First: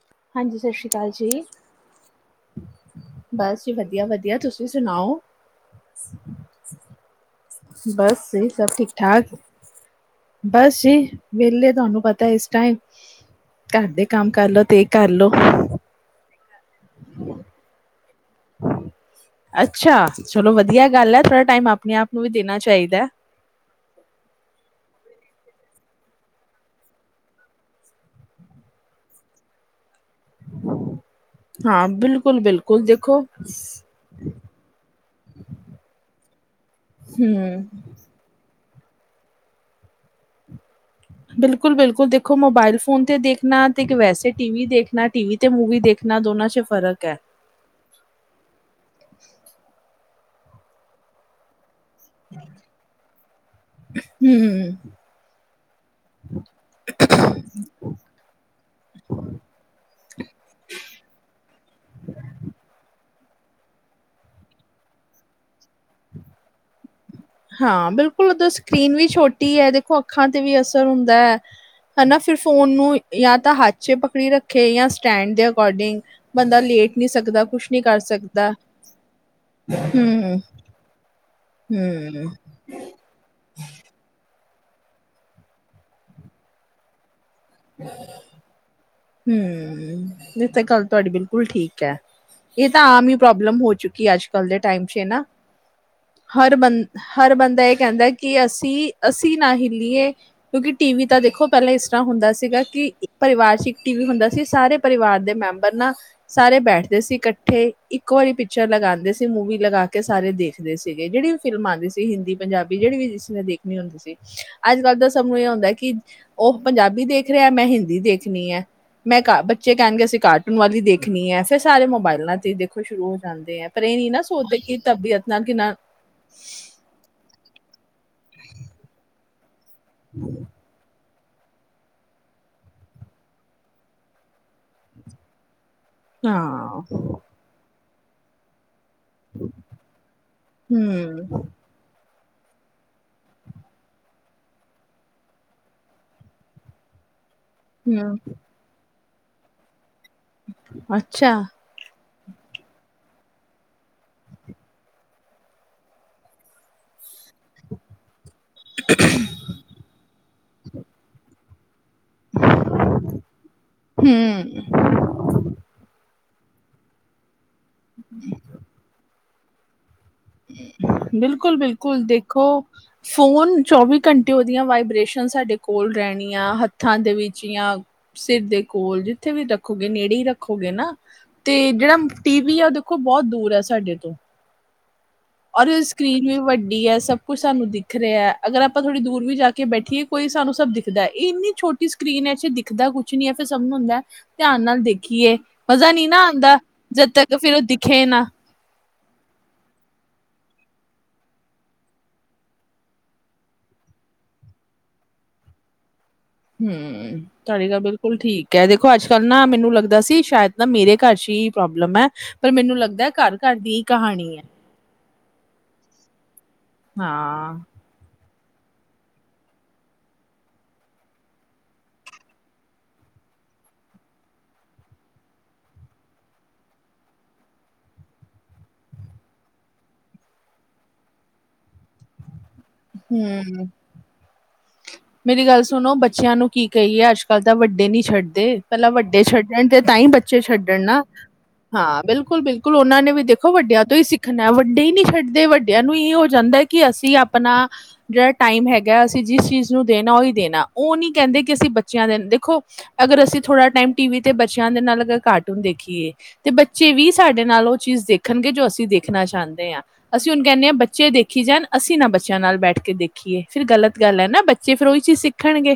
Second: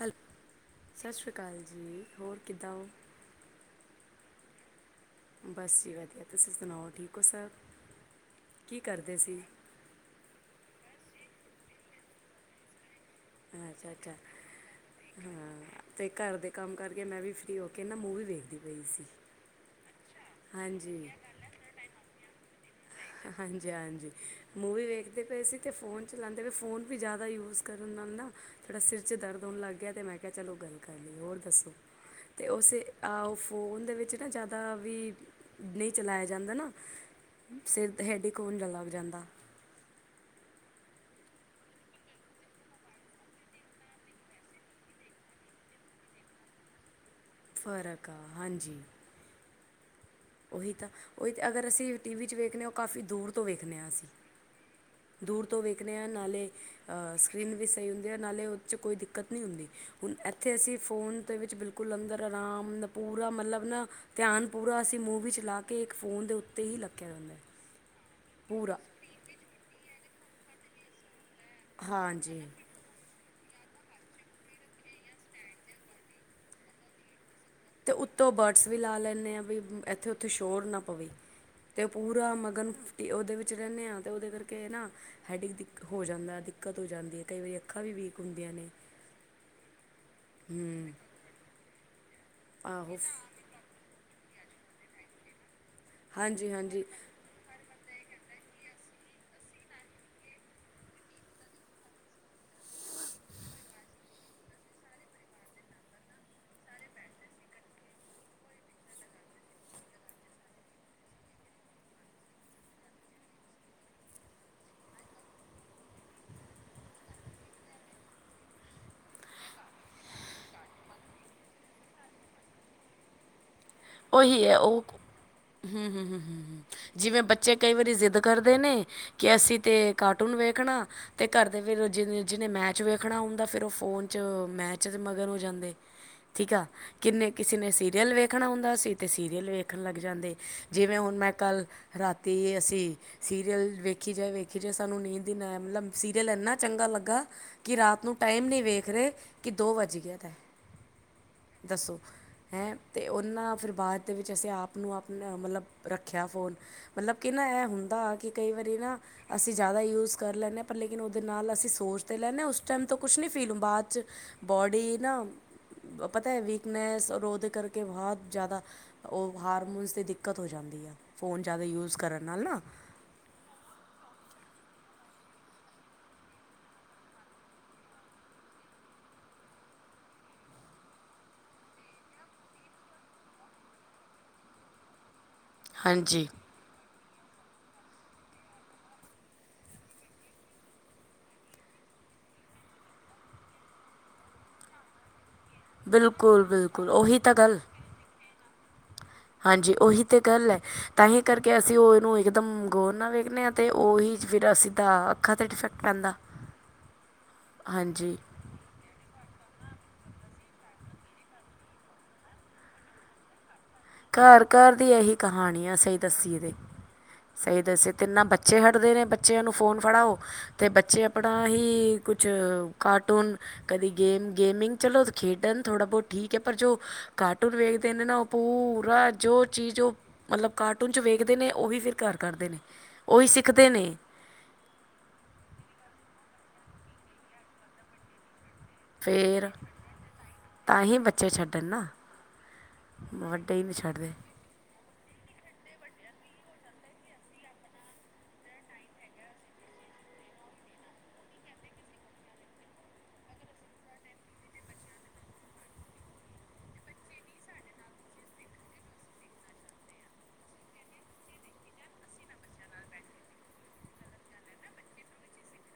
ਹੈਲ ਹਾਂਜੀ ਸਤਿ ਸ੍ਰੀ ਅਕਾਲ ਜੀ। ਸ਼੍ਰੀ ਜੀ ਹੋਰ ਕਿੱਦਾਂ ਹੋ ਬਸ ਜੀ ਵਧੀਆ -ਵਧੀਆ ਤੁਸੀ ਸੁਣ ਬਸ ਜੀ ਵਧੀਆ ਤੁਸੀ ਸੁਣਾਓ ਠੀਕ ਓ ਸਭ ਬਸ ਸਹੀ, ਸਭ ਕੀ ਠੀਕ ਕਰਦੇ -ਠਾਕ। ਸੀ ਬਸ ਜੀ ਵਿਹਲੇ ਤੁਹਾਨੂੰ ਪਤੈ ਇਸ ਟਾਈਮ ਘਰ ਅੱਛਾ ਦੇ ਅੱਛਾ ਕੰਮ ਹਾਂ ਕਰਲੋ ਤੇ ਕਰਲੋ ਅਤੇ ਘਰ ਦੇ ਕੰਮ ਕਰਕੇ ਮੈ ਵੀ ਫਰੀ ਹੋ ਕੇ ਨਾ ਮੂਵੀ ਦੇਖਦੀ ਪਈ ਸੀ। ਅੱਛਾ ਚਲੋ ਵਧੀਆ ਹਾਂਜੀ ਗੱਲ ਐ ਥੋੜਾ ਟਾਈਮ ਆਪਣੇ ਆਪ ਨੂੰ ਵੀ ਦੇਣਾ ਚਾਹੀ ਹਾਂਜੀ- ਹਾਂਜੀ ਮੂਵੀ ਵੇਖ ਦੇ ਪਏ ਸੀ ਤੇ ਫੋਨ ਚਲਾਉਂਦੇ ਪਏ ਫੋਨ ਵੀ ਜਿਆਦਾ ਯੂਜ ਕਰਨ ਨਾਲ ਨਾ ਥੋੜ੍ਹਾ ਸਿਰ 'ਚ ਦਰਦ ਹੋਣ ਲੱਗ ਗਿਆ ਅਤੇ ਮੈ ਕਿਹਾ ਚਲੋ ਗੱਲ ਕਰ ਲਈ ਹੋਰ ਦੱਸੋ ਹਾਂ ਬਿਲਕੁਲ ਤੇ ਉਸ ਬਿਲਕੁਲ ਦੇਖੋ ਉਹ ਫੋਨ ਦੇ ਵਿੱਚ ਨਾ ਜਿਆਦਾ ਵੀ ਨਹੀ ਚਲਾਇਆ ਜਾਂਦਾ ਨਾ। ਹੂੰ [inaudible] ਲੱਗ ਜਾਂਦਾ। ਬਿਲਕੁਲ - ਬਿਲਕੁਲ ਦੇਖੋ ਮੋਬਾਇਲ ਫੋਨ ਤੇ ਦੇਖਣਾ ਤੇ ਇੱਕ ਵੈਸੇ ਟੀ- ਵੀ ਦੇਖਣਾ ਟੀ -ਵੀ ਤੇ ਮੂਵੀ ਦੇ ਇਨਾ ਦੋਨਾ 'ਚ ਫ਼ਰਕ ਐ। ਫਰਕ ਆ ਹਾਂਜੀ [inaudible] ਉਹੀ ਤਾ ਉਹੀ ਤਾ ਅਗਰ ਅਸੀ ਟੀ -ਵੀ 'ਚ ਵੇਖਨੇ ਆ ਉਹ ਕਾਫੀ ਦੂਰ ਤੋ ਵੇਖਣੇ ਆ ਅਸੀ ਹਮ ਦੂਰ ਤੋ ਵੇਖਣੇ ਆ ਨਾਲੇ ਸਕਰੀਨ ਵੀ ਸਹੀ ਹੁੰਦੀ ਆ ਨਾਲੇ ਉਹਦੇ 'ਚ ਕੋਈ ਦਿੱਕਤ ਨੀ ਹੁੰਦੀ। ਹੁਣ ਇੱਥੇ ਅਸੀ ਫੋਨ ਦੇ ਵਿੱਚ ਬਿਲਕੁਲ ਅੰਦਰ ਆਰਾਮ ਪੂਰਾ ਮਤਲਬ ਨਾ ਧਿਆਨ ਪੂਰਾ ਅਸੀ ਮੂਵੀ 'ਚ ਲਾ ਕੇ ਇੱਕ ਫੋਨ ਦੇ ਉੱਤੇ ਹੀ ਲੱਗੇ ਰਹਿੰਦੇ। ਹਾਂ ਬਿਲਕੁਲ ਉਧਰ ਸਕਰੀਨ ਵੀ ਛੋਟੀ ਐ ਦੇਖੋ ਅੱਖਾਂ ਤੇ ਵੀ ਅਸਰ ਹੁੰਦੈ। ਹਨਾ ਫਿਰ ਹਾਂਜੀ ਫੋਨ ਅਤੇ ਨੂੰ ਜਾਂ ਤਾ ਹੱਥ 'ਚ ਪਕੜੀ ਰੱਖੇ ਜਾਂ ਸਟੈਂਡ ਦੇ ਅਕੋਰਡਿੰਗ ਬੰਦਾ ਲੇਟ ਨੀ ਸਕਦਾ। ਕੁਛ ਨਹੀਂ ਤੇ ਕਰ ਉੱਤੋ ਸਕਦਾ ਬਰਡਸ ਵੀ ਲਾ ਲੈਨੇ ਆ ਵੀ ਇੱਥੇ ਉੱਥੇ ਹੂੰ ਸ਼ੋਰ ਨਾ ਪਵੇ। ਤੇ ਹੂੰ ਪੂਰਾ ਮਗਨ ਉਹਦੇ ਵਿੱਚ ਰਹਿੰਦੇ ਆ ਤੇ ਉਹਦੇ ਕਰਕੇ ਨਾ ਹੈੱਡਏਕ ਹੋ ਜਾਂਦਾ ਦਿੱਕਤ ਹੋ ਜਾਂਦੀ ਐ। ਕਈ ਵਾਰੀ ਅੱਖਾਂ ਵੀ ਵੀਕ ਹੁੰਦੀਆ ਨੇ। ਹੂੰ ਇਹ ਤਾ ਗੱਲ ਹੂੰ ਤੁਹਾਡੀ ਬਿਲਕੁਲ ਠੀਕ ਐ। ਇਹ ਤਾਂ ਆਹੋ ਆਮ ਹੀ ਪ੍ਰੋਬਲਮ ਹੋ ਚੁੱਕੀ- ਕੀ ਅੱਜ ਕੱਲ ਦੇ ਟਾਈਮ 'ਚ ਨਾ ਹਾਂਜੀ ਹਰ ਬ ਹਾਂਜੀ -ਹਰ ਬੰਦਾ ਇੱਕ - ਕਹਿੰਦਾ ਕਿ ਅਸੀ - ਅਸੀ ਨਾ ਹਿੱਲੀਏ ਕਿਉਕਿ ਟੀ- ਵੀ ਤਾ ਦੇਖੋ ਪਹਿਲਾ ਇਸ ਤਰ੍ਹਾਂ ਹੁੰਦਾ ਸੀ- ਸੀਗਾ ਕਿ ਇੱਕ ਪਰਿਵਾਰ 'ਚ ਇੱਕ ਟੀ - ਵੀ ਹੁੰਦਾ ਸੀ ਸਾਰੇ ਪਰਿਵਾਰ ਦੇ ਮੈਂਬਰ ਨਾ ਸਾਰੇ ਬੈਠਦੇ ਸੀ ਇਕ - ਠ ਇੱਕ ਵਾਰੀ ਪਿਕਚਰ ਲਗਾਉਂਦੇ ਸੀ, ਮੂਵੀ ਲਗਾ ਕੇ ਸਾਰੇ ਦੇਖਦੇ ਸੀਗੇ ਜਿਹੜੀ ਫਿਲਮ ਆਉਂਦੀ ਸੀ ਹਿੰਦੀ - ਪੰਜਾਬੀ ਜਿਹੜੀ ਵੀ ਜਿਸਨੇ ਦੇਖਣੀ ਹੁੰਦੀ ਸੀ ਅੱਜ ਕੱਲ ਤਾ ਸਭ ਨੂੰ ਇਹ ਹੁੰਦਾ ਕਿ ਉਹ ਪੰਜਾਬੀ ਦੇਖ - ਦੇਖ ਰਿਹਾ ਮੈ ਹਿੰਦੀ ਦੇਖਣੀ ਐ। ਮੈ ਕ- ਬੱਚੇ ਕਹਿਣਗੇ ਅਸੀ ਕਾਰਟੂਨ ਵਾਲੀ ਦੇਖਣੀ ਐ ਫੇਰ ਸਾਰੇ ਮੋਬਾਇਲਾ ਤੇ ਹੀ ਦੇਖੋ ਸ਼ੁਰੂ ਹੋ ਜਾਂਦੇ ਆ। ਉਹੀ ਹੈ ਉਹ ਹਮ ਹ ਹ ਹ ਹ ਜਿਵੇ ਬੱਚੇ ਕਈ ਵਾਰੀ ਜ਼ਿੱਦ - ਕਰਦੇ ਨੇ ਕਿ ਅਸੀ ਤੇ ਕਾਰਟੂਨ ਵੇਖਣਾ, ਤੇ ਘਰ ਦੇ ਫਿਰ ਜਿ- ਜਿਹਨੇ ਮੈਚ ਵੇਖਣਾ ਹੁੰਦਾ ਫਿਰ ਉਹ ਫੋਨ 'ਚ ਮੈਚ ਦੇ ਮਗਰ ਹੋ ਜਾਂਦੇ। ਠੀਕ ਆ, ਹਾਂ, ਕਿੰਨੇ ਕਿਸੇ ਨੇ ਸੀ- ਰੀਅਲ ਵੇਖਣਾ ਹੁੰਦਾ ਸੀ ਤੇ ਸੀਰੀਅਲ ਵੇਖਣ ਲੱਗ ਜਾਂਦੇ। ਜਿਵੇ ਹੁਣ ਮੈ ਹੂੰ, ਕੱਲ ਰਾਤ- ਤੀ ਅਸੀ ਸੀਰੀਅਲ ਵੇਖੀ ਜਾਏ -ਵੇਖੀ ਜਾਏ ਸਾਨੂੰ ਨੀਂਦ ਹੀ ਨਾ ਆਏ ਮਤਲਬ ਸੀਰੀਅਲ ਇੰਨਾ ਚੰਗਾ ਲੱਗਾ - ਕਿ ਰਾਤ ਨੂੰ ਹੂੰ, ਟਾਈਮ ਨੀ ਵੇਖ ਰਹੇ ਕਿ ਦੋ ਵੱਜ ਗਿਆ। ਤਾਂ ਅੱਛਾ। ਦੱਸੋ ਹੈਂ ਤੇ ਉਹਨਾ ਫਿਰ - ਬਾਅਦ ਦੇ ਵਿੱਚ ਅਸੀ ਆਪ ਨੂੰ ਆਪਣਾ ਮਤਲਬ ਰੱਖਿਆ ਫੋਨ ਮਤਲਬ, ਕਿ ਨਾ ਇਹ ਹੁੰਦਾ ਕਿ ਕਈ ਵਾਰੀ ਨਾ ਅਸੀ ਜਿਆਦਾ ਯੂਜ ਕਰ ਲੈਨੇ ਆ ਪਰ ਲੇਕਿਨ ਉਹਦੇ ਨਾਲ ਅਸੀ ਸੋਚ - ਤੇ ਲੈਂਦੇ ਆ ਉਸ ਟਾਈਮ ਤਾ ਕੁਛ ਨੀ ਫੀਲ ਹੁੰਦਾ ਬਾਅਦ 'ਚ ਹੂੰ। ਬੋਡੀ ਨਾ - ਪਤਾ ਐ ਵੀਕਨੈਸ, ਓਹਦੇ ਕਰਕੇ ਬਹੁਤ ਜਿਆਦਾ ਉਹ ਹਾਰਮੋਨਸ ਤੇ ਦਿੱਕ ਬਿਲਕੁਲ - ਬਿਲਕੁਲ ਨਾਲ ਦੇਖੋ ਨਾ ਫੋਨ ਚੌਵੀ ਘੰਟੇ - ਦੀਆਂ ਵਾਈਬ੍ਰੇਸ਼ਨ ਸਾਡੇ ਕੋਲ ਰਹਿਣੀਆਂ ਹੱਥਾਂ ਦੇ ਵਿੱਚ ਜਾਂ ਸਿਰ ਦੇ ਕੋਲ ਜਿੱਥੇ ਵੀ। ਰੱਖੋਗੇ ਨੇੜੇ ਹੀ ਰੱਖੋਗੇ ਨਾ। ਤੇ ਜਿਹੜਾ ਟੀ ਵੀ ਆ ਉਹ ਦੇਖੋ ਬਹੁਤ ਦੂਰ ਹੈ ਸਾਡੇ ਤੋਂ। ਉਹਦੀ ਸਕਰੀਨ ਹਾਂਜੀ ਵੀ ਵੱਡੀ ਹੈ ਸਭ। ਕੋਈ ਸਾਨੂੰ ਦਿਖ ਰਿਹਾ ਅਗਰ ਆਪਾਂ ਥੋੜ੍ਹੀ ਦੂਰ ਵੀ ਜਾ ਕੇ ਬੈਠੀਏ ਕੋਈ ਸਾਨੂੰ ਸਭ ਦਿਖ ਦਾ ਇਹ ਇੰਨੀ ਛੋਟੀ ਸਕਰੀਨ। ਵੈਸੇ ਦਿਖਦਾ ਕੁਛ ਨੀ ਹੈ ਫਿਰ ਸਭ ਨੂੰ ਹੁੰਦਾ ਧਿਆਨ ਨਾਲ ਦੇਖੀਏ। ਮਜ਼ਾ ਨਹੀਂ ਨਾ ਬਿਲਕੁਲ ਆਉਂਦਾ ਬਿਲਕੁਲ ਜਦ ਉਹੀ ਤਾਂ ਤੱਕ ਫੇਰ ਗੱਲ ਉਹ ਦਿਖੇ ਨਾ। ਹਾਂਜੀ ਉਹੀ ਤੇ ਗੱਲ ਹੈ ਤਾਂਹੀ ਕਰਕੇ ਅਸੀਂ ਉਹਨੂੰ ਇਕਦਮ ਗੌਰ ਨਾ ਵੇਖਦੇ ਹਾਂ ਤੇ ਉਹੀ। ਫਿਰ ਉਹ ਸਿੱਧਾ ਅੱਖਾਂ 'ਤੇ ਡਿਫੈਕਟ ਪੈਂਦਾ ਹੈ। ਹੂੰ ਤੁਹਾਡੀ ਗੱਲ ਬਿਲਕੁਲ ਠੀਕ ਹੈ ਦੇਖੋ ਅੱਜ ਕੱਲ। ਨਾ ਮੈਨੂੰ ਲੱਗਦਾ ਸੀ ਸ਼ਾਇਦ ਨਾ ਮੇਰੇ ਘਰ 'ਚ ਹੀ ਪ੍ਰੋਬਲਮ ਹੈ। ਪਰ ਮੈਨੂੰ ਲੱਗਦਾ ਘਰ। ਘਰ ਘਰ ਦੀ ਇਹੀ ਕਹਾਣੀ ਆ ਸਹੀ ਦੱਸੀਏ ਤੇ ਹਾਂ, ਸਹੀ ਦੱਸੇ ਤੇ ਇਨ੍ਹਾਂ ਬੱਚੇ। ਪਿੱਛੇ ਹਟਦੇ ਨੇ ਬੱਚਿਆਂ ਨੂੰ ਫੋਨ ਫੜਾਓ ਤੇ ਬੱਚੇ ਆਪਣਾ ਹੀ ਕੁਛ ਕਾਰਟੂਨ। ਕਦੀ ਗੇਮ ਗੇਮਿੰਗ ਚਲੋ ਖੇਡਣ ਥੋੜਾ ਬਹੁਤ ਠੀਕ ਹੈ। ਪਰ ਜੋ ਕਾਰਟੂਨ ਵੇਖਦੇ ਨੇ ਨਾ ਉਹ। ਪੂਰਾ ਜੋ ਚੀਜ਼ ਉਹ ਮਤਲਬ ਕਾਰਟੂਨ 'ਚ ਵੇਖਦੇ ਨੇ ਉਹੀ ਫਿਰ ਘਰ ਕਰਦੇ ਨੇ। ਉਹੀ ਸਿੱਖਦੇ ਹੂੰ। ਨੇ। ਮੇਰੀ ਗੱਲ ਸੁਣੋ ਬੱਚਿਆਂ ਨੂੰ ਕੀ ਕਹੀਏ ਅੱਜ ਕੱਲ੍ਹ ਤਾਂ ਵੱਡੇ ਨਹੀਂ ਛੱਡਦੇ। ਪਹਿਲਾਂ ਵੱਡੇ ਫਿਰ ਛੱਡਣ ਤੇ ਤਾਂ ਹੀ ਬੱਚੇ ਛੱਡਣ ਤਾਂ ਹੀ ਨਾ। ਬੱਚੇ ਛੱਡਣ ਨਾ ਹਾਂ ਬਿਲਕੁਲ ਬਿਲਕੁਲ ਉਹਨਾਂ ਨੇ ਵੀ ਦੇਖੋ ਵੱਡੇ ਨਹੀਂ ਵੱਡਿਆਂ ਤੋਂ ਹੀ ਛੱਡਦੇ। ਸਿੱਖਣਾ ਵੱਡੇ ਹੀ ਨਹੀਂ ਛੱਡਦੇ। ਤੇ ਵੱਡਿਆਂ ਨੂੰ ਇਹ ਹੋ ਜਾਂਦਾ ਹੈ ਕਿ ਅਸੀਂ ਆਪਣਾ ਜਿਹੜਾ ਟਾਈਮ ਹੈਗਾ ਅਸੀਂ ਜਿਸ ਚੀਜ਼। ਚੀਜ਼ ਨੂੰ ਦੇਣਾ ਉਹ ਨਹੀਂ ਦੇਣਾ ਉਹ ਨਹੀਂ ਕਹਿੰਦੇ ਕਿ ਅਸੀਂ ਬੱਚਿਆਂ ਦੇ ਦੇਖੋ ਅਗਰ ਅਸੀਂ ਥੋੜਾ ਟਾਈਮ ਟੀ ਵੀ ਤੇ ਬੱਚਿਆਂ। ਦੇ ਨਾਲ ਅਗਰ ਕਾਰਟੂਨ ਦੇਖੀਏ ਤੇ ਬੱਚੇ ਵੀ ਸਾਡੇ ਨਾਲ ਉਹ ਚੀਜ਼ ਦੇਖਣਗੇ ਜੋ ਅਸੀਂ ਦੇਖਣਾ ਚਾਹੁੰਦੇ ਹਾਂ? ਆ ਅਸੀਂ ਹੁਣ ਕਹਿੰਦੇ ਹਾਂ ਬੱਚੇ ਦੇਖੀ ਜਾਣ ਅਸੀਂ ਨਾ ਬੱਚਿਆਂ ਨਾਲ ਬੈਠ ਕੇ ਦੇਖੀਏ ਫ਼ਿਰ ਗਲਤ ਗੱਲ ਹੈ ਨਾ ਬੱਚੇ। ਬੱਚੇ ਫਿਰ ਉਹੀ ਚੀਜ਼ ਸਿੱਖਣਗੇ।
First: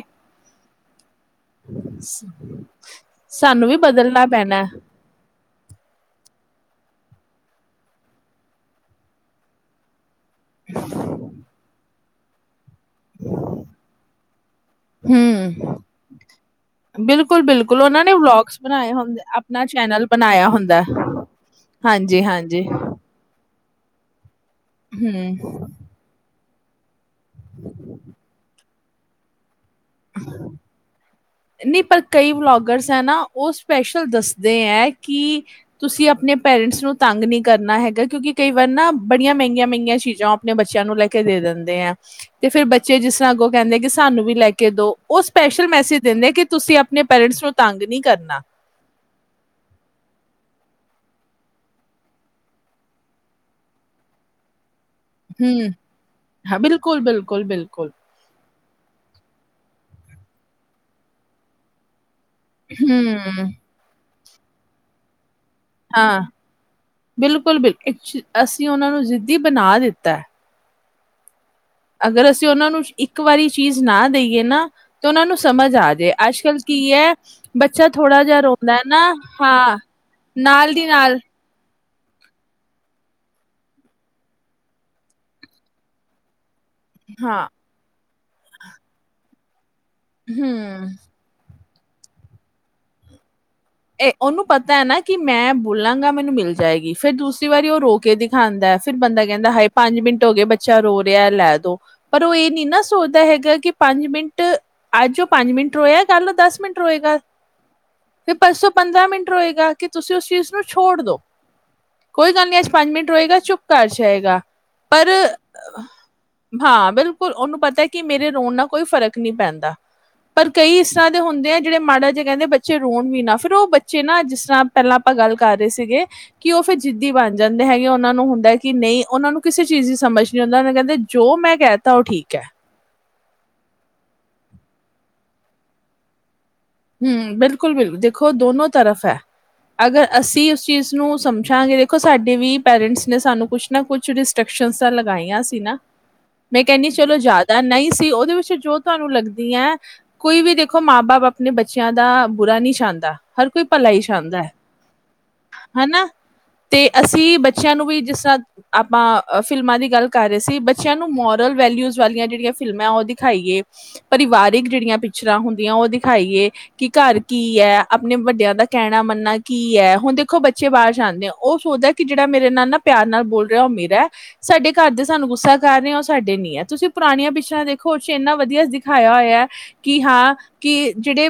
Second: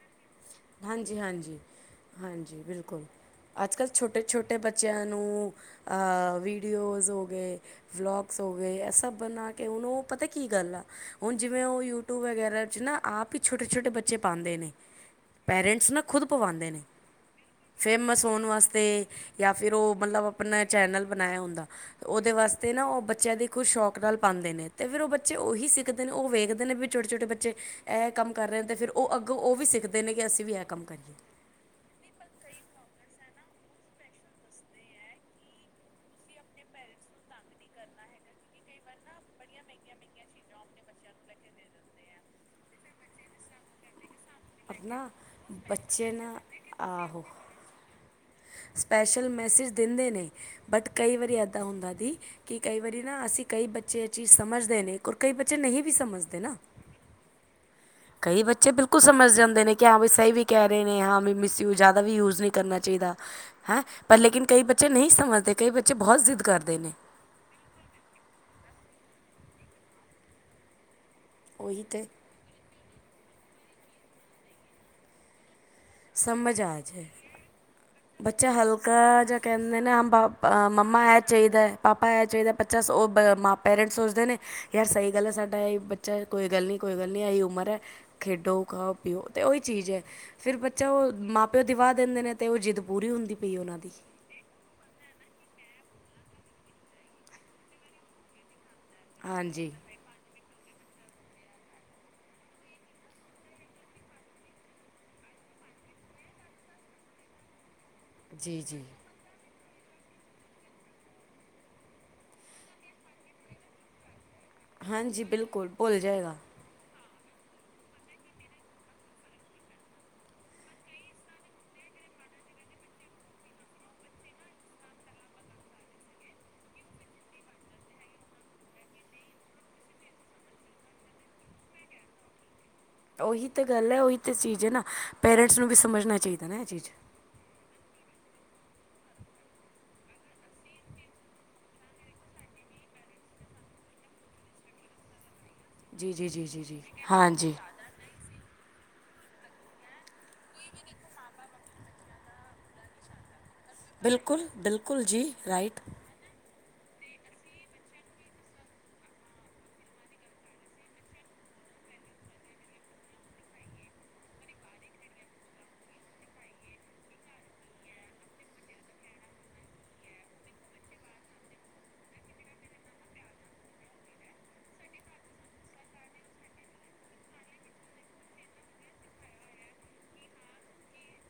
ਹਾਂਜੀ ਹਾਂਜੀ ਸ- ਹਾਂਜੀ ਬਿਲਕੁਲ। ਸਾਨੂੰ ਅੱਜ ਵੀ ਕੱਲ੍ਹ ਛੋਟੇ ਬਦਲਣਾ ਛੋਟੇ ਪੈਣਾ, ਹੈ। ਬੱਚਿਆਂ ਨੂੰ ਅਹ ਵੀਡੀਓਜ਼। ਹੋ ਗਏ, ਵਲੋਗਸ ਹੋ ਗਏ। ਇਹ ਸਭ ਬਣਾ ਕੇ ਉਹਨੂੰ ਪਤਾ ਕੀ ਗੱਲ ਆ ਹੁਣ ਜਿਵੇਂ ਉਹ ਯੂਟਿਊਬ। ਯੂਟਿਊਬ ਵਗੈਰਾ 'ਚ ਨਾ ਆਪ ਹੀ ਛੋਟੇ ਛੋਟੇ ਬੱਚੇ ਪਾਉਂਦੇ ਨੇ ਹੂੰ। ਪੇਰੈਂਟਸ ਨਾ ਖੁਦ ਪਵਾਉਂਦੇ ਨੇ। ਬਿਲਕੁਲ, ਬਿਲਕੁਲ ਉਹਨਾਂ ਨੇ ਫੇਮਸ ਹੋਣ ਵਲੋਗਸ ਵਾਸਤੇ ਬਣਾਏ ਹੁੰਦੇ ਜਾਂ ਆਪਣਾ ਫਿਰ ਉਹ ਚੈਨਲ ਮਤਲਬ ਬਣਾਇਆ ਆਪਣਾ ਹੁੰਦਾ। ਹੈ। ਚੈਨਲ ਬਣਾਇਆ ਹੁੰਦਾ ਹੈ। ਹਾਂਜੀ, ਉਹਦੇ ਹਾਂਜੀ ਵਾਸਤੇ ਨਾ ਉਹ ਬੱਚਿਆਂ ਦੀ ਖੁਦ ਸ਼ੌਕ ਨਾਲ ਪਾਉਂਦੇ ਨੇ ਤੇ ਫਿਰ ਉਹ ਬੱਚੇ ਹੂੰ, ਉਹੀ ਸਿੱਖਦੇ ਨੇ ਉਹ ਵੇਖਦੇ। ਵੇਖਦੇ ਨੇ ਵੀ ਛੋਟੇ ਛੋਟੇ ਬੱਚੇ ਇਹ ਕੰਮ ਕਰ ਰਹੇ ਨੇ ਤੇ ਫਿਰ ਉਹ ਅੱਗੋਂ ਉਹ ਵੀ ਸਿੱਖਦੇ ਨੇ ਕਿ ਅਸੀਂ ਵੀ ਇਹ ਕੰਮ ਕਰੀਏ। ਨਹੀਂ ਪਰ ਕਈ ਵਲੋਗਰਸ ਹੈ ਨਾ ਉਹ ਸਪੈਸ਼ਲ ਦੱਸਦੇ ਹੈ। ਕਿ ਤੁਸੀਂ ਆਪਣੇ? ਪੇਰੈਂਟਸ ਨੂੰ ਤੰਗ ਨਹੀਂ ਕਰਨਾ ਹੈਗਾ। ਕਿਉਂਕਿ ਕਈ ਵਾਰ ਨਾ ਬੜੀਆਂ ਮਹਿੰਗੀਆਂ ਮਹਿੰਗੀਆਂ ਚੀਜ਼ਾਂ ਉਹ ਆਪਣੇ ਬੱਚਿਆਂ ਨੂੰ ਲੈ ਕੇ ਦੇ ਦਿੰਦੇ ਆ। ਦਿੰਦੇ ਆ ਤੇ ਫੇਰ ਬੱਚੇ ਜਿਸ ਤਰ੍ਹਾਂ ਅੱਗੋਂ ਕਹਿੰਦੇ ਕਿ ਸਾਨੂੰ ਵੀ ਲੈ ਕੇ ਦੋ ਆਪਣਾ ਉਹ ਸਪੈਸ਼ਲ ਮੈਸੇਜ। ਬੱਚੇ ਦਿੰਦੇ ਕਿ ਤੁਸੀਂ ਆਪਣੇ ਪੇਰੈਂਟਸ ਨੂੰ ਤੰਗ ਨਹੀਂ ਕਰਨਾ। ਸਪੈਸ਼ਲ ਮੈਸੇਜ ਦਿੰਦੇ ਨੇ। ਬਟ ਕਈ ਵਾਰੀ ਇੱਦਾਂ ਹੁੰਦਾ ਦੀ ਕਿ ਕਈ ਵਾਰੀ ਨਾ ਅਸੀਂ ਕਈ ਬੱਚੇ ਇਹ ਚੀਜ਼ ਸਮਝਦੇ ਨੇ। ਔਰ ਕਈ ਬੱਚੇ ਹੂੰ ਨਹੀਂ ਵੀ ਸਮਝਦੇ ਹਾਂ ਬਿਲਕੁਲ ਬਿਲਕੁਲ ਬਿਲਕੁਲ। ਇਹ ਬੱਚੇ ਬਿਲਕੁਲ ਸਮਝ ਜਾਂਦੇ ਨੇ ਕਿ ਹਾਂ ਵੀ ਸਹੀ ਵੀ ਕਹਿ ਰਹੇ ਨੇ ਹਾਂ ਵੀ ਮਿਸ ਯੂਜ ਜਿਆਦਾ ਵੀ ਯੂਜ। ਯੂਜ ਨਹੀਂ ਕਰਨਾ ਚਾਹੀਦਾ ਹੂੰ, ਹੈ। ਪਰ ਲੇਕਿਨ ਕਈ ਬੱਚੇ ਨਹੀਂ ਸਮਝਦੇ। ਕਈ ਬੱਚੇ ਬਹੁਤ ਹਾਂ ਜ਼ਿੱਦ ਕਰਦੇ ਨੇ ਬਿਲਕੁਲ ਬਿਲਕੁ ਅਸੀਂ ਉਹਨਾਂ ਨੂੰ। ਜੀਂਦੀ ਬਣਾ ਦਿੱਤਾ ਹੈ। ਉਹੀ ਤੇ ਅਗਰ ਅਸੀਂ ਉਹਨਾਂ ਨੂੰ ਇੱਕ ਵਾਰੀ ਚੀਜ਼ ਨਾ ਦੇਈਏ ਨਾ ਤੇ ਉਹਨਾਂ ਨੂੰ। ਸਮਝ ਆ ਜੇ ਅੱਜ ਸਮਝ ਕੱਲ ਕੀ ਆ ਜਾਏ ਹੈ ਬੱਚਾ? ਥੋੜਾ ਜਿਹਾ ਬੱਚਾ ਰੋਂਦਾ ਹੈ ਨਾ ਹਲਕਾ ਜਿਹਾ ਹਾਂ ਕਹਿੰਦੇ ਨੇ ਨਾਲ ਦੀ ਮੰਮਾ ਨਾਲ ਇਹ ਚਾਹੀਦਾ ਹੈ। ਚਾਹੀਦਾ ਪਾਪਾ ਹੈ ਚਾਹੀਦਾ। ਬੱਚਾ ਪੈਰੈਂਟਸ ਸੋਚਦੇ ਨੇ ਯਾਰ ਸਹੀ ਗੱਲ ਹੈ ਸਾਡਾ ਇਹ ਬੱਚਾ ਹੈ ਕੋਈ ਗੱਲ ਨਹੀਂ। ਕੋਈ ਗੱਲ ਨਹੀਂ ਇਹ ਹਾਂ ਉਮਰ ਹੈ। ਖੇਡੋ, ਖਾਉ, ਪੀਉ ਤੇ ਉਹੀ ਚੀਜ਼ ਆ ਫਿਰ ਹਮ ਬੱਚਾ ਉਹ ਮਾਂ। ਫਿਰ ਦਿਵਾ ਦਿੰਦੇ ਨੇ ਤੇ ਉਹ ਜਿੱਦ ਪੂਰੀ ਹੁੰਦੀ ਹੈ। ਇਹ ਉਹਨੂੰ ਪਤਾ ਹੈ ਨਾ ਕਿ ਮੈਂ ਬੋਲਾਂਗਾ? ਮੈਨੂੰ ਮਿਲ ਜਾਏਗੀ ਫਿਰ ਦੂਸਰੀ ਵਾਰੀ ਉਹ ਰੋ ਕੇ ਦਿਖਾਉਂਦਾ ਫਿਰ ਬੰਦਾ ਕਹਿੰਦਾ ਆਏ ਹਾਂਜੀ ਪੰਜ ਮਿੰਟ ਹੋ ਗਏ ਬੱਚੇ। ਬੱਚਾ ਰੋ ਰਿਹਾ ਲੈ ਦੋ ਪਰ ਉਹ ਇਹ ਨੀ ਨਾ ਸੋਚਦਾ ਹੈਗਾ ਕਿ ਪੰਜ ਮਿੰਟ ਅੱਜ ਉਹ ਪੰਜ ਮਿੰਟ। ਮਿੰਟ ਰੋਇਆ। ਗੱਲ ਦਸ ਮਿੰਟ ਰੋਏਗਾ। ਹ ਫਿਰ ਪਰਸੋਂ ਪੰਦਰਾਂ ਮਿੰਟ ਰਹੇਗਾ। ਕਿ ਤੁਸੀਂ ਉਸ ਚੀਜ਼ ਨੂੰ ਛੋੜ ਦੋ। ਕੋਈ ਗੱਲ ਨਹੀਂੀ ਅੱਜ ਪੰਜ ਮਿੰਟ ਰਹੇਗਾ, ਚੁੱਪ ਕਰ ਜਾਏਗਾ। ਪਰ ਹਾਂਜੀ ਬਿਲਕੁਲ ਭੁੱਲ ਜਾਏਗਾ ਹਾਂ! ਬਿਲਕੁਲ ਉਹਨੂੰ ਪਤਾ ਕਿ, ਮੇਰੇ ਰੋਣ ਨਾਲ ਕੋਈ ਫ਼ਰਕ ਨਹੀਂੀ ਪੈਂਦਾ। ਪਰ ਕਈ ਇਸ ਤਰ੍ਹਾਂ ਦੇ ਹੁੰਦੇ ਆ। ਜਿਹੜੇ ਮਾੜਾ ਜਿਹੇ ਕਹਿੰਦੇ ਬੱਚੇ ਰੋਣ ਵੀ ਨਾ ਫੇਿਰ ਉਹ ਬੱਚੇ ਨਾ, ਜਿਸ ਤਰ੍ਹਾਂ ਪਹਿਲਾਂ ਆਪਾਂ ਗੱਲ ਕਰ ਰਹੇ ਸੀਗੇ, ਕਿ ਉਹ ਫਿਰ ਜਿੱਦੀ ਬਣ ਜਾਂਦੇ ਹੈਗੇ। ਉਹਨਾਂ ਨੂੰ ਹ ਕਦਾ ਕਿ ਨਹੀਂ। ਉਹਨਾਂ ਨੂੰ ਕਿਸੇ ਚੀਜ਼ ਦੀ ਸਮਝ ਨਹੀਂੀ ਆਉਂਦਾ ਕਹਿੰਦੇ, ਜੋ ਮੈਂ ਕਹਿ ਦਿੱ ਤਾ ਉਹ ਠੀਕ ਹੈ। ਉਹੀ ਤਾਂ ਗੱਲ ਹੈ। ਉਹੀ ਤਾਂ ਚੀਜ਼ ਹੈ ਨਾ ਪੇਰੈਂਟਸ ਨੂੰ ਵੀ ਸਮਝਣਾ ਚਾਹੀਦਾ। ਨਾ ਇਹ ਚੀਜ਼ ਹਮ! ਬਿਲਕੁਲ ਬਿਲਕੁਲ ਦੇਖੋ ਦੋਨੋ ਤਰਫ ਹੈ। ਅਗਰ, ਅਸੀਂ ਉਸ ਚੀਜ਼ ਨੂੰ ਸਮਝਾਂਗੇ। ਦੇਖੋ ਸਾਡੇ ਵੀ ਪੇਰੈਂਟਸ ਨੇ ਸਾਨੂੰ ਕੁਛ ਨਾ ਕੁਛ ਰਿਸਟਰਕ ਸ਼ੰਸਾ ਲਗਾਈਆਂ ਸੀ। ਨਾ ਜੀ ਜੀ ਜੀ ਮੈਂ ਜੀ ਜੀ ਕਹਿੰਦੀ ਚਲੋ ਹਾਂਜੀ ਜ਼ਿਆਦਾ ਨਹੀਂ ਸੀ। ਉਹਦੇ ਵਿੱਚ ਜੋ ਤੁਹਾਨੂੰ ਲੱਗਦੀ ਹੈ। ਕੋਈ ਵੀ ਦੇਖੋ, ਮਾਂ ਬਾਪ ਆਪਣੇ ਬੱਚਿਆਂ ਦਾ ਬੁਰਾ ਨਹੀਂ ਛਾਂਦਾ। ਬਿਲਕੁਲ ਬਿਲਕੁਲ! ਜੀ ਰਾਈਟ ਹਨਾ। ਤੇ ਅਸੀਂ ਬੱਚਿਆਂ ਨੂੰ ਵੀ, ਜਿਸ ਤਰ੍ਹਾਂ ਆਪਾਂ ਫਿਲਮਾਂ ਦੀ ਗੱਲ ਕਰ ਰਹੇ ਸੀ। ਬੱਚਿਆਂ ਨੂੰ ਮੋਰਲ ਵ ਵਾਲੀਆਂ ਜਿਹੜੀਆਂ ਫਿਲਮਾਂ ਉਹ ਦਿਖਾਈਏ। ਪਰਿਵਾਰਿਕ ਜਿਹੜੀਆਂ ਪਿਕਚਰਾਂ ਹੁੰਦੀਆਂ। ਉਹ ਦਿਖਾਈਏ, ਕਿ ਘਰ ਕੀ ਹੈ। ਆਪਣੇ ਵੱਡਿਆਂ ਦਾ ਕਹਿਣਾ ਮੰਨਣਾ ਕੀ ਹੈ! ਹੁਣ ਦੇਖੋ ਬੱਚੇ ਬਾਹਰ ਜਾਂਦੇ ਆ। ਉਹ ਸੋਚਦਾ ਕਿ ਜਿਹੜਾ ਮੇਰੇ ਨਾਲ ਨਾ ਪਿਆਰ ਨਾਲ ਬੋਲ ਰਿਹਾ, ਉਹ ਮੇਰਾ ਸਾਡੇ ਘਰ ਦੇ ਸਾਨੂੰ ਗੁੱਸਾ ਕਰ ਰਹੇ ਸਾਡੇ ਨੀ ਹੈ। ਤੁਸੀਂ ਪੁਰਾਣੀਆਂ ਪਿੱਛਰਾਂ ਦੇਖੋ ਉੇ ਇੰਨਾ ਵਧੀਆ ਦਿਖਾਇਆ ਹੋਇਆ ਕਿ ਹਾਂ ਕਿ ਜਿਹੜੇ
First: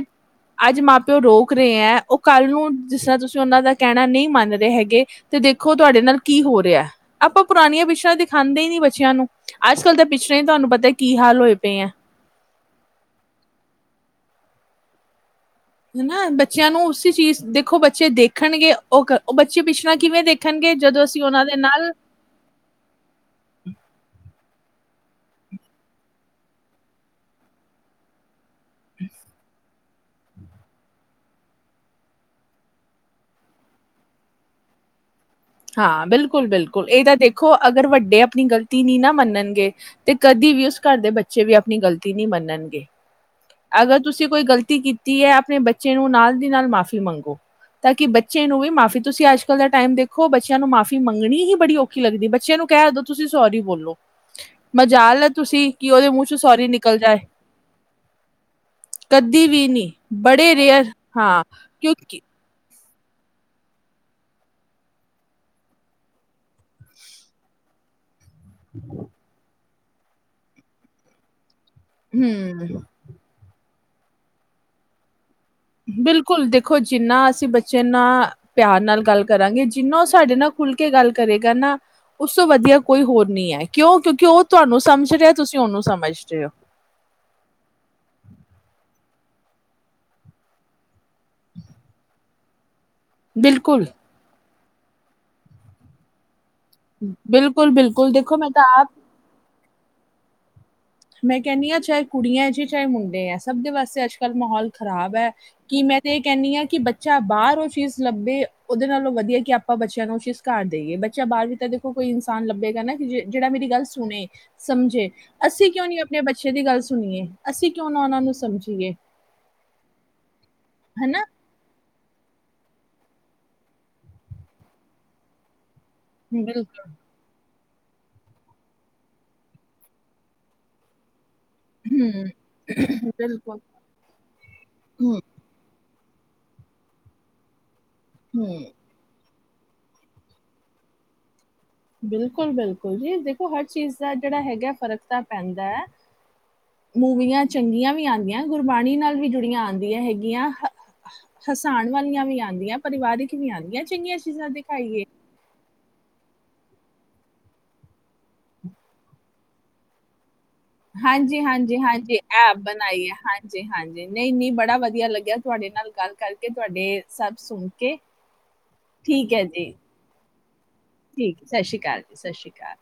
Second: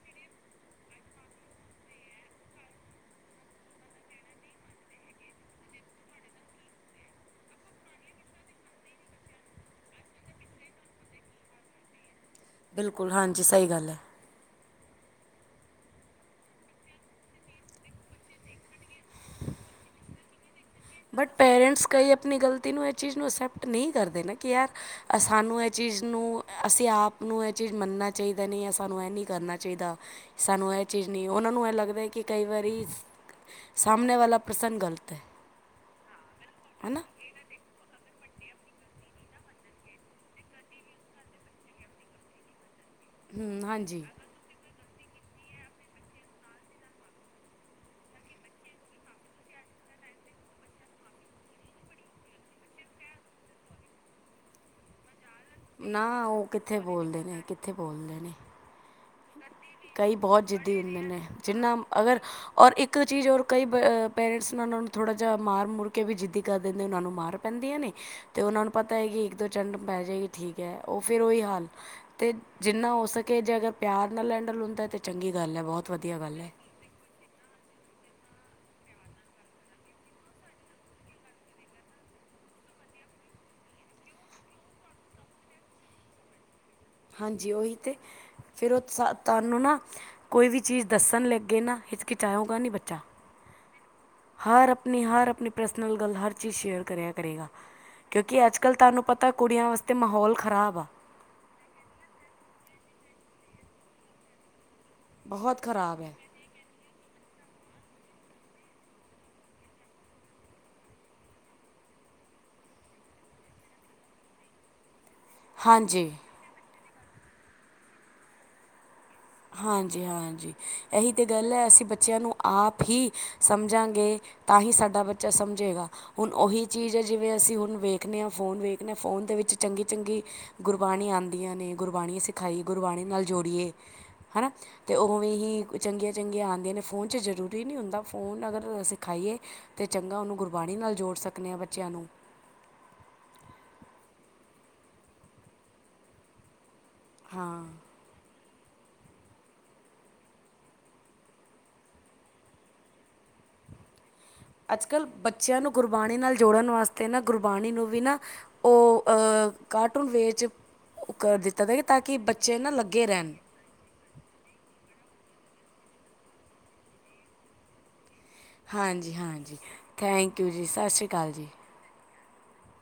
ਅੱਜ ਮਾਂ ਪਿਓ ਰੋਕ ਰਹੇ ਹੈ ਆ। ਉਹ ਕੱਲ ਨੂੰ ਜਿਸ ਤਰ੍ਹਾਂ ਤੁਸੀਂ ਉਹਨਾਂ ਦਾ ਕਹਿਣਾ ਨਹੀਂ ਮੰਨ ਰਹੇ, ਹੈਗੇ ਤੇ ਦੇਖੋ ਤੁਹਾਡੇ ਨਾਲ ਕੀ ਹੋ ਰਿਹਾ। ਆਪਾਂ ਪੁਰਾਣੀਆਂ ਪਿੱਛਰਾਂ ਦਿਖਾਉਂਦੇ ਹੀ ਨੀ ਬੱਚਿਆਂ ਨੂੰ ਅੱਜ ਕੱਲ ਤਾਂ ਪਿੱਛੇ ਤੁਹਾਨੂੰ ਪਤਾ ਕੀ ਹਾਲ ਹੋਏ ਪਏ ਹੈ। ਬਿਲਕੁਲ ਹਾਂਜੀ! ਸਹੀ ਗੱਲ ਹੈ। ਹਨਾ! ਬੱਚਿਆਂ ਨੂੰ ਉਸ ਚੀਜ਼ ਦੇਖੋ ਬੱਚੇ ਦੇਖਣਗੇ ਉਹ ਉਹ ਬੱਚੇ ਪਿਛੜ ਕਿਵੇਂ ਦੇਖਣਗੇ ਜਦੋਂ ਅਸੀਂ ਬਟ ਉਹਨਾਂ ਦੇ ਪੇਰੈਂਟਸ, ਨਾਲ ਕਈ ਆਪਣੀ ਗ਼ਲਤੀ ਨੂੰ ਇਹ ਚੀਜ਼ ਨੂੰ ਅਕਸੈਪਟ ਨਹੀਂ ਕਰਦੇ ਨੇ। ਕਿ ਯਾਰ ਸਾਨੂੰ ਇਹ ਚੀਜ਼ ਨੂੰ ਅਸੀਂ ਆਪ ਨੂੰ ਇਹ ਚੀਜ਼ ਮੰਨਣਾ ਚਾਹੀਦਾ। ਨਹੀਂ ਹੈ। ਸਾਨੂੰ ਇਹ ਨ ਕਰਨਾ ਚਾਹੀਦਾ ਸਾਨੂੰ ਇਹ ਚੀਜ਼ ਨਹੀਂ, ਉਹਨਾਂ ਨੂੰ ਇਹ ਲੱਗਦਾ ਕਿ ਕਈ ਵਾਰੀ ਸਮਣੇ ਵਾਲਾ ਪ੍ਰਸੰਗ ਗਲਤ ਹੈ। ਹਾਂ! ਬਿਲਕੁਲ ਬਿਲਕੁਲ ਹੈ ਨਾ ਇਹ ਤਾਂ ਦੇਖੋ ਅਗਰ ਵੱਡੇ ਆਪਣੀ ਗਲਤੀ ਨਹੀਂ ਨਾ ਮੰਨਣਗੇ, ਤੇ ਕਦੀ ਵੀ ਉਸ ਘਰ ਦੇ ਬੱਚੇ ਵੀ ਆਪਣੀ ਗ਼ਲਤੀ ਨਹੀਂ ਮੰਨਣਗੇ। ਹੂੰ ਅਗਰ ਹਾਂਜੀ ਤੁਸੀਂ ਕੋਈ ਗ਼ਲਤੀ ਕੀਤੀ ਹੈ, ਆਪਣੇ ਬੱਚੇ ਨੂੰ ਨਾਲ ਦੀ ਨਾਲ ਮਾਫ਼ੀ ਮੰਗੋ। ਤਾਂ ਕਿ ਬੱਚੇ ਨੂੰ ਵੀ ਮਾਫ਼ੀ, ਤੁਸੀਂ ਅੱਜ ਕੱਲ੍ਹ ਦਾ ਟਾਈਮ ਦੇਖੋ ਖੋ ਬੱਚਿਆਂ ਨੂੰ ਮਾਫ਼ੀ ਮੰਗਣੀ ਹੀ ਬੜੀ ਔਖੀ ਲੱਗਦੀ। ਬੱਚਿਆਂ ਨੂੰ ਕਹਿ ਦਦੋ ਤੁਸੀਂ ਸੋਰੀ ਬੋਲੋ ਮਜ਼ਾਲਤ ਨਾ, ਉਹ ਕਿੱਥੇ ਬੋਲਦੇ ਨੇ ਕਿੱਥੇ ਬੋਲਦੇ ਨੇ। ਕਦੀ ਵੀ ਨੀ ਕਈ ਬਹੁਤ ਬੜੇ ਜਿੱਦੀ ਰੇਅਰ ਹੁੰਦੇ ਨੇ। ਹਾਂ ਜਿੰਨਾ ਅਗਰ ਕਿਉਂਕਿ ਔਰ ਇੱਕ ਇੱਕ ਚੀਜ਼ ਰ ਕਈ ਪੇਰੈਂਟਸ ਨੇ, ਉਹ ਨੂੰ ਥੋੜਾ ਜਿਹਾ ਮਾਰ ਮੁਰ ਕੇ ਵੀ ਜਿੱਦੀ ਕਰ ਦਿੰਦੇ। ਉਹਨਾਂ ਨੂੰ ਮਾਰ ਪੈਂਦੀਆਂ ਨੇ- ਅਤੇ ਉਹਨਾਂ ਨੂੰ ਪਤਾ ਹੈ, ਕਿ ਇੱਕ ਦੋ ਚੰਡ ਪੈ ਜਾਏਗੀ ਠੀਕ ਹੈ। ਉਹ ਫਿਰ ਉਹੀ ਹਾਲ ਤੇ ਹੂੰ ਜਿੰਨਾ ਹੋ ਸਕੇ, ਜੇ ਅਗਰ ਪਿਆਰ ਨਾਲ ਹੈਡਲਾਇਨ ਹੁੰਦਾ ਤੇ ਚੰਗੀ ਗੱਲ ਹੈ ਬਹੁਤ ਵਧੀਆ ਗੱਲ ਬਿਲਕੁਲ! ਹੈ ਦੇਖੋ ਜਿੰਨਾ ਅਸੀਂ ਬੱਚੇ ਨਾਲ ਪਿਆਰ ਨਾਲ ਗੱਲ ਕਰਾਂਗੇ। ਜਿੰਨਾ ਉਹ ਸਾਡੇ ਨਾਲ ਖੁੱਲ ਕੇ ਗੱਲ ਕਰੇਗਾ ਨਾ ਉਸ ਤੋਂ ਵਧੀਆ ਕੋਈ ਹੋਰ ਨ ਹੈ। ਕਿਉਂ ਕਿਉਂਕਿ ਉਹ ਤੁਹਾਨੂੰ ਸਮਝ ਰਿਹਾ ਤੁਸੀਂ ਉਹਨੂੰ ਸਮਝ ਰਹੇ ਹੋ ਹਾਂਜੀ! ਉਹੀ ਤੇ ਫੇਿਰ ਉਹ ਤੁਹਾਨੂੰ ਨਾ ਕੋਈ ਵੀ ਚੀਜ਼ ਦੱਸਣ ਲੱਗੇ, ਨਾ ਹਿਚਕਿਚਾਹਓਗਾ ਨਹੀਂ ਬੱਚਾ। ਬਿਲਕੁਲ। ਹਰ! ਆਪਣੀ ਹਰ ਆਪਣੀ ਪਰਸਨਲ ਗੱਲ ਹਰ ਚੀਜ਼ ਸ਼ੇਅਰ ਕਰਿਆ ਕਰੇਗਾ ਬਿਲਕੁਲ-ਬਿਲਕੁਲ ਦੇਖੋ ਕਿਉਂਕਿ ਮੈਂ ਅੱਜ ਤਾਂ ਕੱਲ੍ਹ ਆਪ ਤੁਹਾਨੂੰ ਪਤਾ ਕੁੜੀਆਂ ਵਾਸਤੇ ਮਾਹੌਲ ਖ਼ਰਾਬ ਆ ਮੈਂ ਕਹਿੰਦੀ ਹਾਂ ਚਾਹੇ ਕੁੜੀਆਂ ਜੀ, ਚਾਹੇ ਮੁੰਡੇ ਹੈ, ਸਭ ਦੇ ਵਾਸਤੇ ਅੱਜ ਕੱਲ੍ਹ ਮਾਹੌਲ ਖ਼ਰਾਬ ਹੈ ਬਹੁਤ ਕਿ ਮੈਂ ਖਰਾਬ ਹੈ ਤੇ ਇਹ ਕਹਿੰਦੀ ਹਾਂ ਕਿ ਬੱਚਾ ਬਾਹਰ ਉਹ ਚੀਜ਼ ਲੱਭੇ ਉਹਦੇ ਨਾਲੋਂ ਵਧੀਆ ਕਿ ਆਪਾਂ ਬੱਚਿਆਂ ਨੂੰ ਉਹ ਚੀਜ਼ ਘਰ ਦੇਈਏ ਬੱਚਾ ਬਾਹਰ ਵੀ ਤਾਂ ਦੇਖੋ ਕੋਈ ਇਨਸਾਨ ਲੱਭ ਬੇਗਾਣਾ ਕਿ ਜਿਹੜਾ ਮੇਰੀ ਗੱਲ ਸੁਣੇ ਸਮਝੇ। ਅਸੀਂ ਕਿਉਂ ਨਹੀਂ ਹਾਂਜੀ ਆਪਣੇ ਬੱਚੇ ਦੀ ਗੱਲ ਸੁਣੀਏ ਅਸੀਂ ਕਿਉਂ ਨਾ ਉਹਨਾਂ ਨੂੰ ਸਮਝੀਏ। ਹਾਂਜੀ-ਹਾਂਜੀ ਇਹੀ ਤੇ ਹਨਾ? ਗੱਲ ਹੈ ਅਸੀਂ ਬੱਚ। ਬੱਚਿਆਂ ਨੂੰ ਆਪ ਹੀ ਸਮਝਾਂਗੇ ਤਾਂ ਹੀ ਸਾਡਾ ਬੱਚਾ ਸਮਝੇਗਾ। ਹੁਣ ਉਹੀ ਬਿਲਕੁਲ, ਚੀਜ਼ ਹੈ ਜਿਵੇਂ ਅਸੀਂ ਹੁਣ। ਵੇਖਣੇ ਹਾਂ ਫੋਨ ਵੇਖਦੇ ਹਾਂ ਫੋਨ ਦੇ ਵਿੱਚ ਚੰਗੀ-ਚੰਗੀ ਗੁਰਬਾਣੀ ਆਉਂਣ। ਦੀਆਂ ਨੇ ਗੁਰਬਾਣੀ ਹੂੰ, ਸਿਖਾਈ ਗੁਰਬਾਣੀ ਨਾਲ ਬਿਲਕੁਲ, ਜੋੜੀਏ ਹਨਾ ਤੇ ਹੂੰ, ਉਵੇਂ ਹੀ। ਚੰਗੀਆਂ-ਚੰਗੀਆਂ ਆਉਂਦੀਆ ਨੇ ਫੋਨ 'ਚ ਜ਼ਰੂਰੀ ਨਹੀਂ ਹੁੰਦਾ ਫੋਨ ਹੂੰ, ਅਗਰ ਸਿਖਾਈਏ। ਤੇ ਚੰਗਾ ਉਹਨੂੰ ਗੁਰਬਾਣੀ ਨਾਲ ਜੋੜ ਸਕਦੇ ਆ ਬਚ। ਬਿਲਕੁਲ-ਬਿਲਕੁਲ ਜੀ ਦੇਖੋ ਹਰ ਚੀਜ਼ ਦਾ ਜਿਹੜਾ ਹੈਗਾ ਫ਼ਰਕ ਤਾਂ ਪੈਂਦਾ ਹੈ। ਮੂਵੀਆਂ ਹਾਂ ਚੰਗੀਆਂ ਵੀ ਆਂਦੀਆਂ ਗੁਰਬਾਣੀ ਨਾਲ ਵੀ ਜੁੜੀਆਂ ਆਂਦੀਆਂ ਹੈਗੀਆਂ। ਹਸਾਣ ਵਾਲੀਆਂ ਵੀ ਆਂਦੀਆਂ, ਪਰਿਵਾਰਿਕ ਵੀ ਆਉਂਦੀਆਂ ਚੰਗੀਆਂ। ਚੀਜ਼ਾਂ ਅੱਜ ਦਿਖਾਈਏ ਕੱਲ੍ਹ ਬੱਚਿਆਂ ਨੂੰ। ਗੁਰਬਾਣੀ ਨਾਲ ਜੋੜਨ ਵਾਸਤੇ ਨਾ ਗੁਰਬਾਣੀ ਨੂੰ ਵੀ ਨਾ ਉਹ ਅ ਕਾਰਟੂਨ ਵੇਚ। ਹਾਂਜੀ-ਹਾਂਜੀ-ਹਾਂਜੀ ਐਪ ਨਾ ਲੱਗੇ ਬਣਾਈ ਹੈ। ਰਹਿਣ ਹਾਂਜੀ-ਹਾਂਜੀ ਨਹੀਂ-ਨਹੀਂ ਬੜਾ ਵਧੀਆ ਲੱਗਿਆ। ਤੁਹਾਡੇ ਨਾਲ ਗੱਲ ਕਰਕੇ ਤੁਹਾਡੇ ਸਭ ਸੁਣ ਕੇ। ਠੀਕ ਹੈ ਹਾਂਜੀ-ਹਾਂਜੀ ਜੀ ਥੈਂਕ ਯੂ ਜੀ ਸਤਿ ਸ਼੍ਰੀ ਅਕਾਲ ਠੀਕ ਜੀ। ਸਤਿ ਸ਼੍ਰੀ ਅਕਾਲ ਸਤਿ ਜੀ ਸ਼੍ਰੀ ਅਕਾਲ।